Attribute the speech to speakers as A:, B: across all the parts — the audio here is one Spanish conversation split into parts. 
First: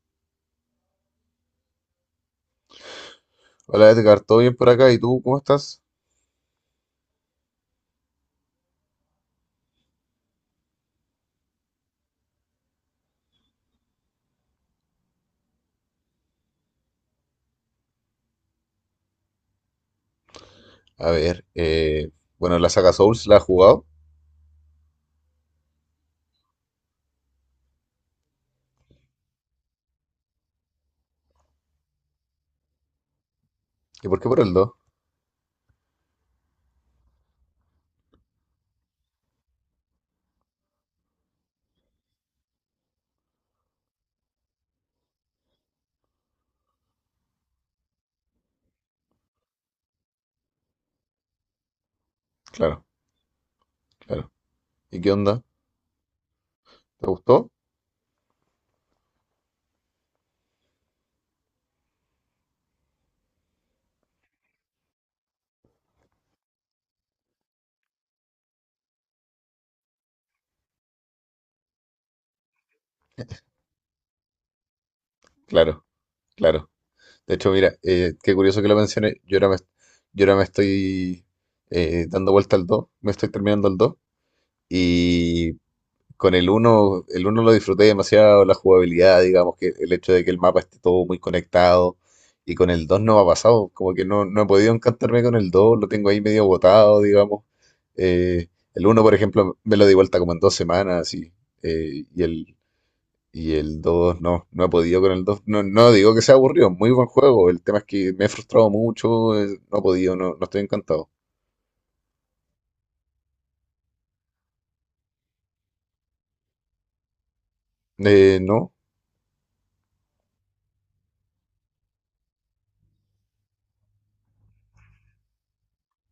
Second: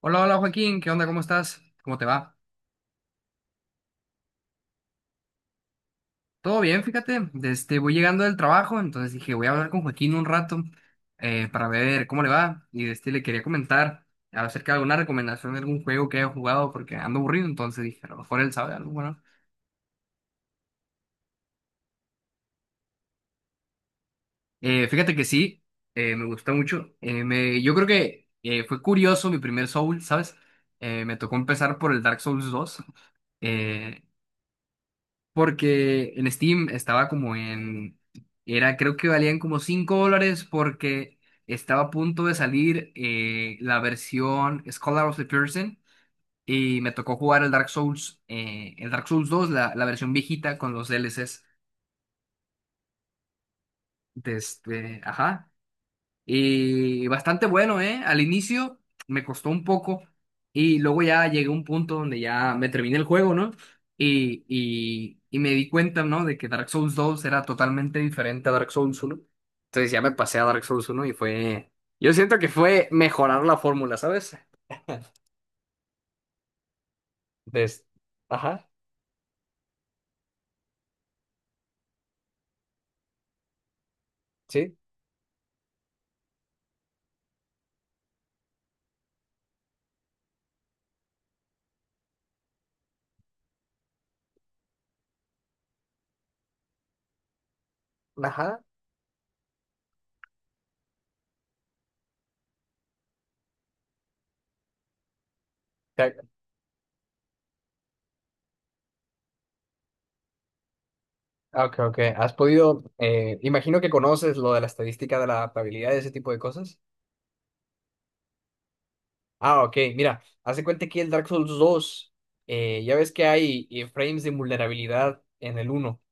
A: Hola, hola Joaquín, ¿qué onda? ¿Cómo estás? ¿Cómo te va?
B: Hola Edgar, ¿todo bien por acá? ¿Y tú cómo estás?
A: Todo bien, fíjate. Voy llegando del trabajo, entonces dije, voy a hablar con Joaquín un rato para ver cómo le va. Y le quería comentar acerca de alguna recomendación de algún juego que haya jugado porque ando aburrido, entonces dije, a lo mejor él sabe algo, bueno.
B: A ver, bueno, la saga Souls la has jugado.
A: Fíjate que sí, me gustó mucho. Yo creo que fue curioso mi primer Soul, ¿sabes? Me tocó empezar por el Dark Souls dos. eh,
B: ¿Y por qué por el dos?
A: Porque en Steam estaba creo que valían como 5 dólares porque estaba a punto de salir la versión Scholar of the Person y me tocó jugar el Dark Souls 2, la versión viejita con los DLCs.
B: Claro, claro. ¿Y qué onda?
A: Ajá. Y
B: ¿Te
A: bastante
B: gustó?
A: bueno, ¿eh? Al inicio me costó un poco y luego ya llegué a un punto donde ya me terminé el juego, ¿no? Y me di cuenta, ¿no? De que Dark Souls dos era totalmente diferente a Dark Souls uno. Entonces ya me pasé a Dark Souls uno y fue. Yo siento que fue mejorar la fórmula, ¿sabes?
B: Claro, claro. De hecho, mira,
A: Des-
B: qué curioso que
A: Ajá,
B: lo mencioné. Yo ahora me estoy dando vuelta al 2, me estoy terminando el dos.
A: sí,
B: Y con el uno, lo disfruté demasiado, la jugabilidad, digamos, que el hecho de que el mapa esté todo muy conectado. Y con el 2 no me ha pasado, como que no he podido encantarme con el 2, lo tengo ahí medio botado, digamos. Eh,
A: ajá.
B: el uno, por ejemplo, me lo di vuelta como en 2 semanas eh, y el, y el 2 no he podido con el 2. No, no
A: Ca-
B: digo que sea aburrido, muy buen juego. El tema es que me he frustrado mucho, no he podido, no estoy encantado.
A: Ok, ok. ¿Has podido, imagino que conoces lo de la estadística de la adaptabilidad y ese tipo de cosas?
B: No,
A: Ah, ok, mira, hace cuenta que el Dark Souls dos, ya ves que hay frames de vulnerabilidad en el uno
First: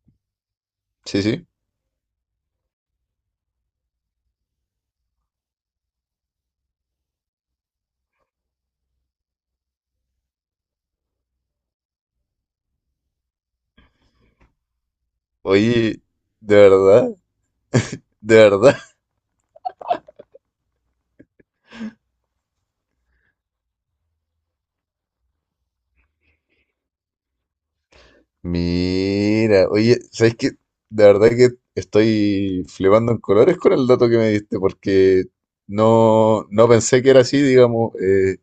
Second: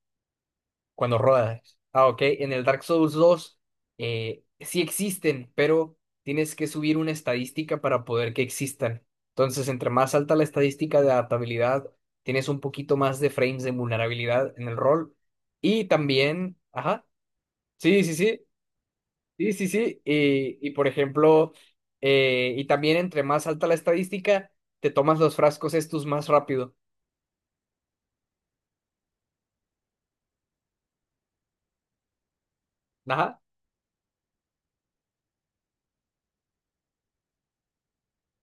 A: cuando
B: sí, sí.
A: rodas. Ah, ok, en el Dark Souls dos, sí existen, pero tienes que subir una estadística para poder que existan. Entonces, entre más alta la estadística de adaptabilidad, tienes un poquito más de frames de vulnerabilidad en el rol. Y
B: Oye, de
A: también, ajá,
B: verdad,
A: sí, sí,
B: de
A: sí.
B: verdad.
A: Sí, sí, sí. Y por ejemplo, y también entre más alta la estadística, te tomas los frascos estos más rápido.
B: Mira, oye, ¿sabes qué? De verdad que estoy flipando en
A: Ajá,
B: colores con el dato que me diste, porque no pensé que era así, digamos,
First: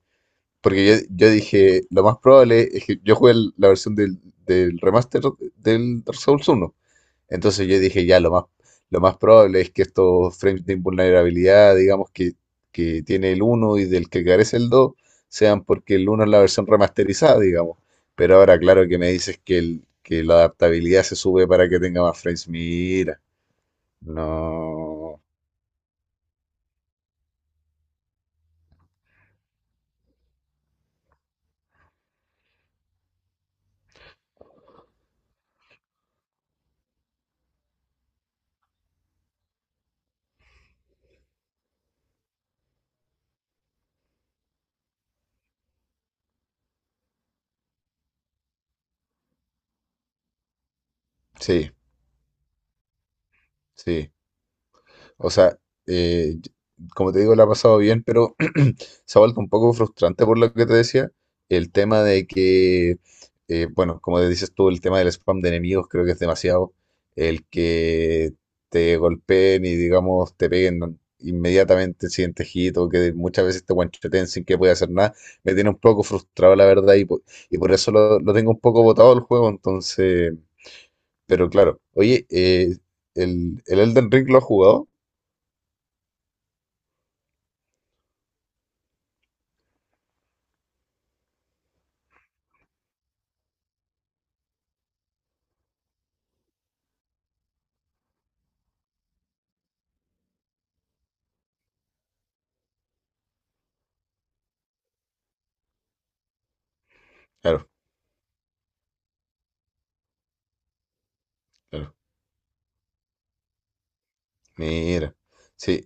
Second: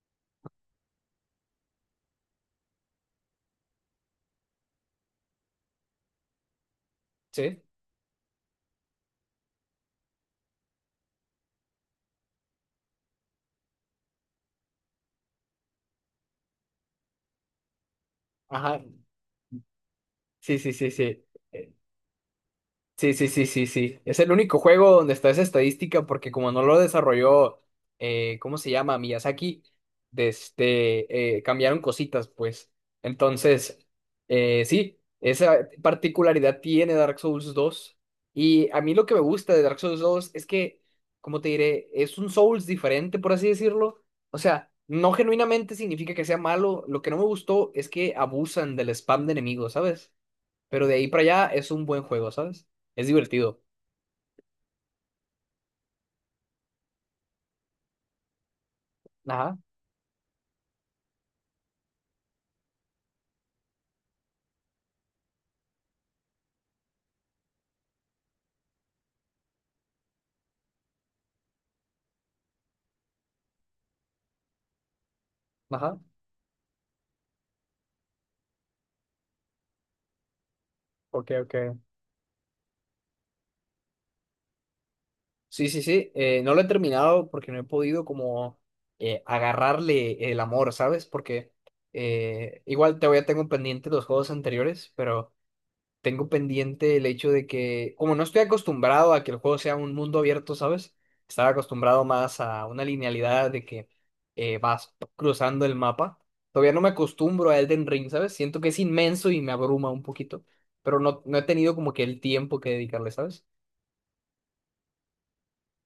B: porque yo dije, lo más probable es que yo jugué la versión del remaster del Dark Souls 1,
A: sí.
B: entonces yo dije, ya, lo más probable es que estos frames de invulnerabilidad, digamos que tiene el uno y del que carece el 2 sean porque el uno es la versión remasterizada, digamos. Pero ahora,
A: Ajá.
B: claro que me dices que la
A: Sí, sí, sí,
B: adaptabilidad se
A: sí.
B: sube para que tenga más frames.
A: Sí,
B: Mira,
A: sí, sí, sí, sí. Es el único juego donde
B: no.
A: está esa estadística porque como no lo desarrolló, ¿cómo se llama? Miyazaki, cambiaron cositas, pues. Entonces, sí, esa particularidad tiene Dark Souls dos. Y a mí lo que me gusta de Dark Souls dos es que, como te diré, es un Souls diferente, por así decirlo. O sea, no genuinamente significa que sea malo. Lo que no me gustó es que abusan del spam de enemigos, ¿sabes? Pero de ahí para allá es
B: Sí,
A: un buen juego, ¿sabes? Es divertido.
B: sí. O sea, eh, como te digo, la ha pasado bien, pero se ha vuelto un
A: Ajá,
B: poco frustrante por lo que te decía, el tema de que, bueno, como te dices tú, el tema del spam de enemigos creo que es demasiado, el que te golpeen y digamos te peguen inmediatamente el siguiente hit o que muchas veces te guancheten sin que pueda hacer nada, me tiene un
A: ajá.
B: poco frustrado la verdad y por eso lo tengo un poco botado el juego, entonces,
A: Ok,
B: pero
A: ok.
B: claro, oye, ¿el Elden Ring lo has jugado?
A: Sí, sí, sí. No lo he terminado porque no he podido como agarrarle el amor, ¿sabes? Porque igual te voy a tengo pendiente los juegos anteriores, pero tengo pendiente el hecho de que, como no estoy acostumbrado a que el juego sea un mundo abierto, ¿sabes? Estaba acostumbrado más a una linealidad de que vas cruzando el mapa. Todavía no me acostumbro a
B: Claro,
A: Elden Ring, ¿sabes? Siento que es inmenso y me abruma un poquito, pero no, no he tenido
B: claro.
A: como que el tiempo que dedicarle, ¿sabes?
B: Mira, sí,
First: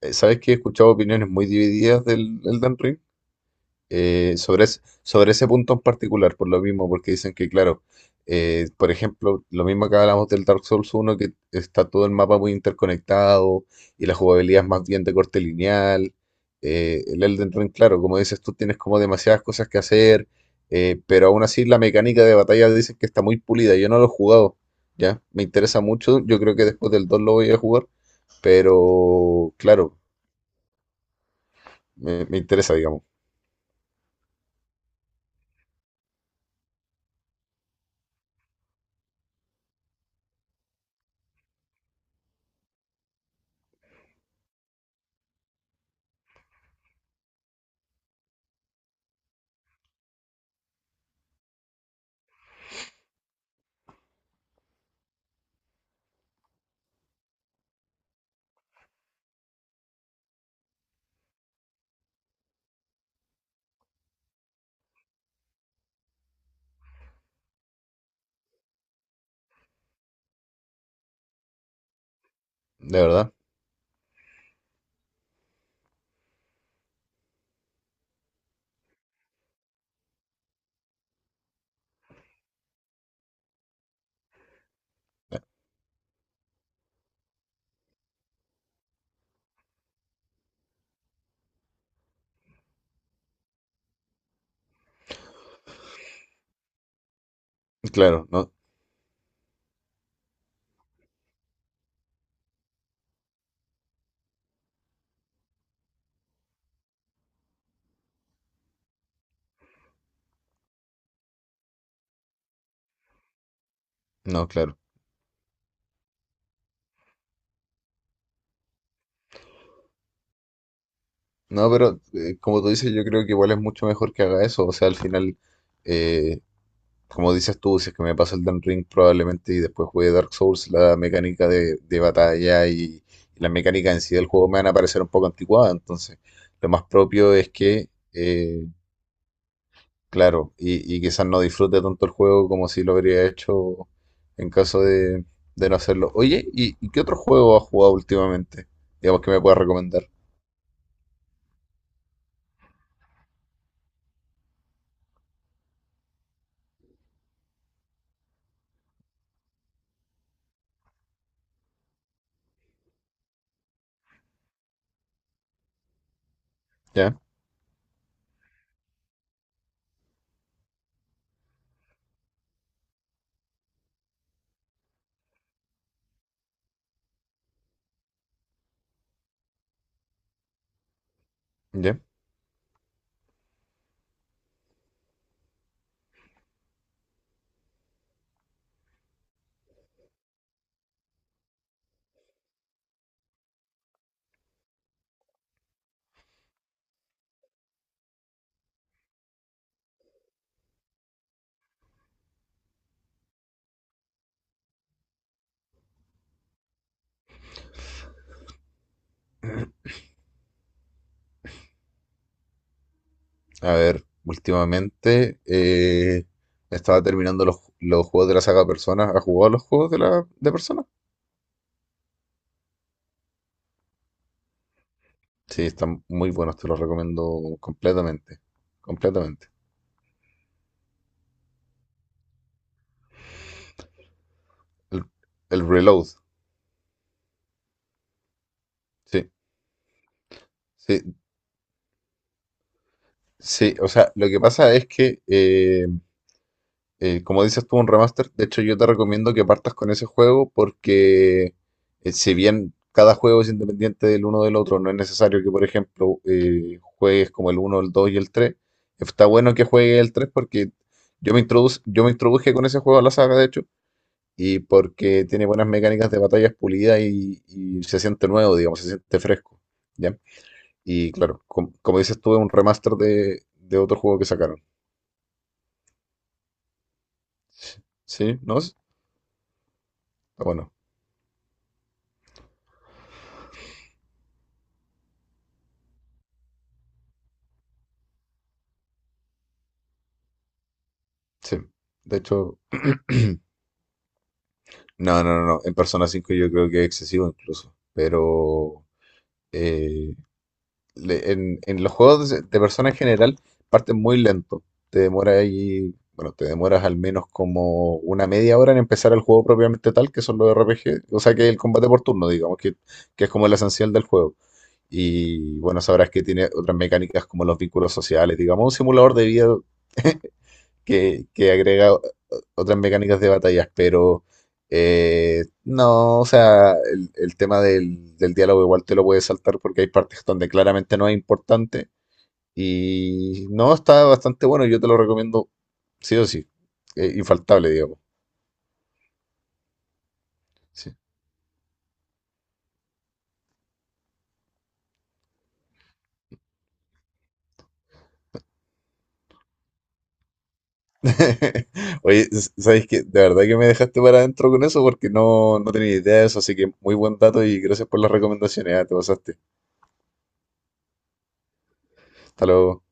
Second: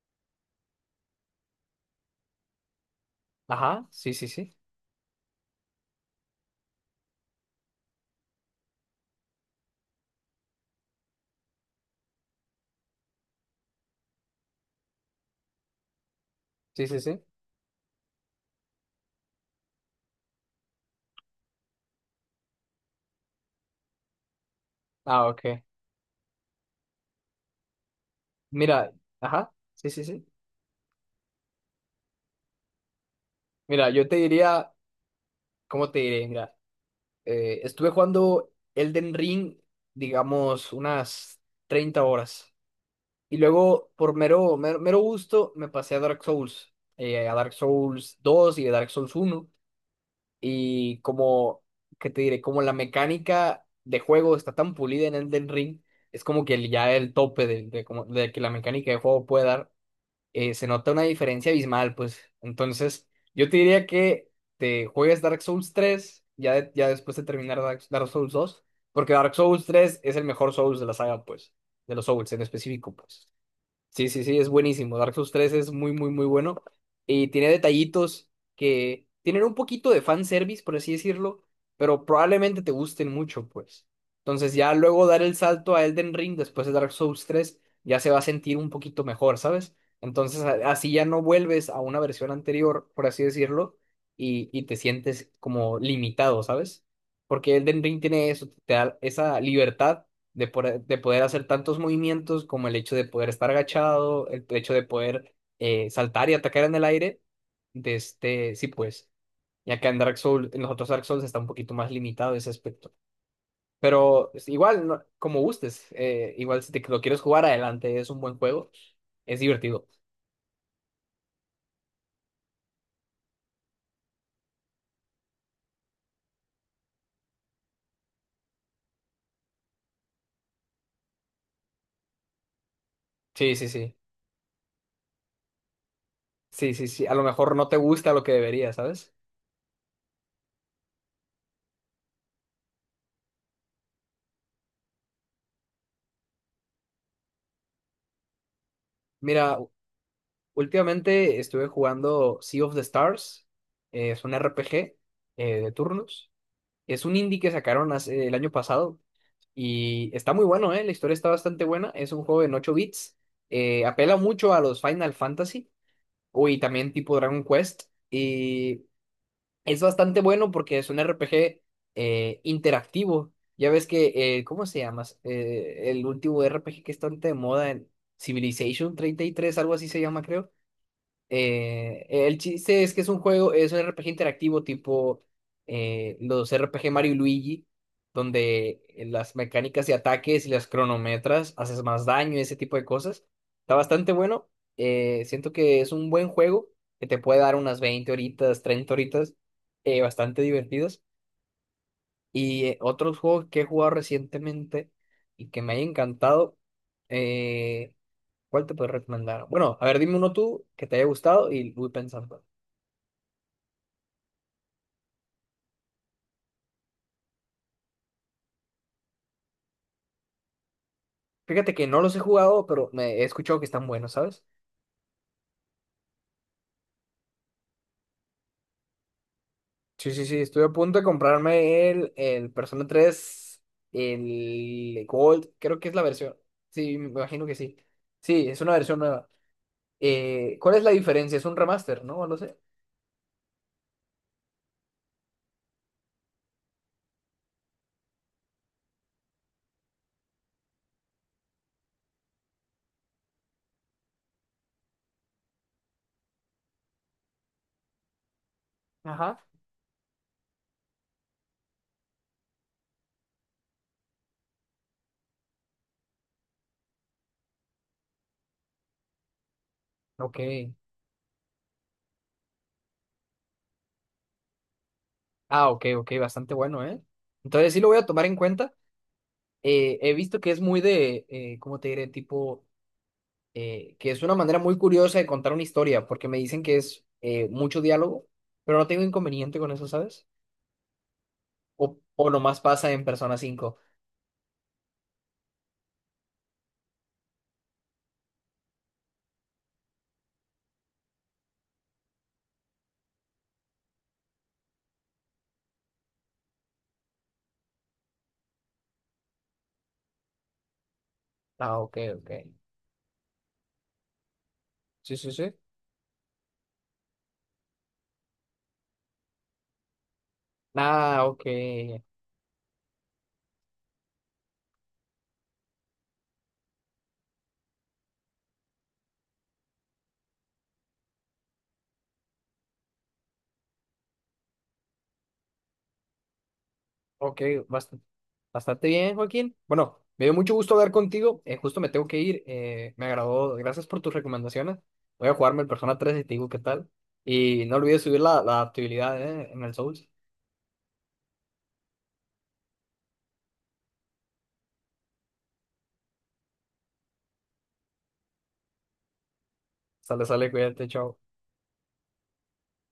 B: sabes que he escuchado opiniones muy divididas del Elden Ring
A: Ajá, sí, sí,
B: eh,
A: sí.
B: sobre, es- sobre ese punto en particular, por lo mismo, porque dicen que, claro, por ejemplo, lo mismo que hablamos del Dark Souls 1 que está todo el mapa muy interconectado y la jugabilidad es más bien de corte lineal.
A: Sí, sí, sí.
B: El Elden Ring, claro, como dices tú, tienes como demasiadas cosas que hacer, pero aún así la mecánica de batalla dicen que está muy pulida. Yo no lo he jugado, ¿ya?
A: Ah,
B: Me
A: ok.
B: interesa mucho, yo creo que después del 2 lo voy a jugar
A: Mira, ajá,
B: pero,
A: sí,
B: claro,
A: sí, sí.
B: me interesa, digamos,
A: Mira, yo te diría, ¿cómo te diré? Mira. Estuve jugando Elden Ring, digamos, unas 30 horas. Y luego, por mero, mero, mero gusto, me pasé a Dark Souls, a Dark Souls dos y a Dark Souls uno. Y como, ¿qué te diré? Como la mecánica de juego está tan pulida en Elden Ring, es como que ya el tope de de que la mecánica de juego puede dar se nota una diferencia abismal, pues. Entonces, yo te diría que te juegues Dark Souls tres ya, ya después de terminar Dark Souls dos, porque Dark Souls tres es el mejor Souls de la saga, pues, de los Souls en específico,
B: de
A: pues.
B: verdad.
A: Sí, sí, sí, es buenísimo. Dark Souls tres es muy, muy, muy bueno. Y tiene detallitos que tienen un poquito de fanservice, por así decirlo, pero probablemente te gusten mucho, pues. Entonces ya luego dar el salto a Elden Ring después de Dark Souls tres ya se va a sentir un poquito mejor, ¿sabes? Entonces así ya no vuelves a una versión anterior, por así decirlo, y te sientes como limitado, ¿sabes? Porque Elden Ring
B: Claro,
A: tiene eso,
B: no,
A: te da esa libertad de poder hacer tantos movimientos como el hecho de poder estar agachado, el hecho de poder saltar y atacar en el aire. De este, sí, pues, ya que en Dark Souls, en los otros Dark Souls está un poquito más limitado ese aspecto. Pero
B: no,
A: es
B: claro.
A: igual, como gustes, igual si te lo quieres jugar adelante, es un buen juego, es divertido.
B: No, pero como tú dices, yo creo que igual es mucho mejor que haga eso. O sea, al final, eh, como dices tú, si es que me paso el Dan Ring probablemente y después juegue Dark Souls, la mecánica de batalla y, la
A: Sí, sí,
B: mecánica
A: sí.
B: en sí del juego me van a parecer un poco anticuada. Entonces, lo
A: Sí,
B: más
A: sí, sí. A lo
B: propio es
A: mejor no te
B: que
A: gusta lo que
B: eh,
A: debería, ¿sabes?
B: Claro, y quizás no disfrute tanto el juego como si lo habría hecho en caso de no hacerlo. Oye, ¿y qué otro juego has jugado últimamente? Digamos que me
A: Mira,
B: puedas recomendar.
A: últimamente estuve jugando Sea of the Stars. Es un RPG de turnos. Es un indie que sacaron el año pasado y está muy bueno, ¿eh? La historia está bastante buena. Es un juego en 8 bits. Apela mucho a los Final Fantasy o y también
B: Ya,
A: tipo Dragon Quest. Y es bastante bueno porque es un RPG interactivo. Ya ves que, ¿cómo se llama? El último RPG que está bastante de moda en Civilization 33 algo así se llama, creo.
B: ya.
A: El chiste es que es un R P G interactivo tipo los R P G Mario y Luigi, donde las mecánicas de ataques y las cronometras haces más daño, y ese tipo de cosas. Está bastante bueno. Siento que es un buen juego que te puede dar unas 20 horitas, 30 horitas, bastante divertidas. Y otros juegos que he jugado recientemente y que me haya encantado, eh, ¿cuál te puedo recomendar? Bueno, a ver, dime uno tú que te haya gustado y voy pensando.
B: A ver, últimamente estaba terminando los juegos de la saga Persona. ¿Has jugado los juegos de Persona?
A: Fíjate que no los he jugado, pero me he escuchado que están buenos, ¿sabes?
B: Sí, están muy buenos, te los recomiendo completamente. Completamente.
A: Sí, sí, sí, estoy a punto de comprarme el Persona tres
B: El,
A: el Gold,
B: el
A: creo que es la
B: Reload.
A: versión. Sí, me imagino que sí. Sí, es una versión nueva.
B: Sí,
A: ¿Cuál es la
B: sí,
A: diferencia? Es un remaster, ¿no? No sé.
B: sí. O sea, lo que pasa es que como dices tú, un remaster. De hecho, yo te recomiendo que partas con ese juego porque si bien cada juego es independiente del uno del otro, no es necesario que, por ejemplo, juegues como el uno, el 2 y el 3. Está
A: Ajá.
B: bueno que juegues el 3 porque yo me introduje con ese juego a la saga, de hecho, y porque tiene buenas mecánicas de batallas pulidas y se siente nuevo, digamos, se siente fresco. ¿Ya?
A: Ok.
B: Y claro, como dices tú, es un remaster de otro juego que sacaron.
A: Ah, ok, ok, bastante bueno, ¿eh? Entonces sí lo voy a tomar en
B: ¿Sí? ¿No?
A: cuenta.
B: Está
A: He visto que es
B: bueno,
A: muy de, ¿cómo te diré? Tipo. Que es una manera muy curiosa de contar una historia, porque me dicen que es mucho diálogo, pero no tengo inconveniente con eso, ¿sabes?
B: sí.
A: O,
B: De
A: o nomás
B: hecho,
A: pasa en Persona cinco.
B: no, no, no, no. En Persona 5 yo creo que es excesivo incluso. Pero eh, en los juegos de Persona en general parten muy lento. Te demora ahí, bueno, te demoras al menos como una media hora en empezar el juego propiamente tal, que son los RPG, o sea, que el
A: Ah,
B: combate
A: ok,
B: por turno,
A: ok.
B: digamos, que es como el esencial del juego.
A: Sí, sí, sí.
B: Y bueno, sabrás que tiene otras mecánicas como los vínculos sociales, digamos, un simulador de vida
A: Ah,
B: que,
A: ok.
B: que agrega otras mecánicas de batallas, pero no, o sea, el tema del diálogo igual te lo puedes saltar porque hay partes donde claramente no es importante y no, está bastante bueno, yo te lo recomiendo sí o sí,
A: Ok,
B: infaltable,
A: bast-
B: digamos.
A: bastante bien, Joaquín. Bueno, me dio mucho gusto hablar
B: Sí.
A: contigo. Justo me tengo que ir. Me agradó. Gracias por tus recomendaciones. Voy a jugarme el Persona tres y te digo qué tal. Y no olvides subir la adaptabilidad, en el Souls.
B: Oye, ¿sabes qué? De verdad que me dejaste para adentro con eso porque no tenía idea de eso, así que muy buen dato y gracias por las recomendaciones, ah, te pasaste.
A: Sale, sale, cuídate, chao.
B: Hasta luego.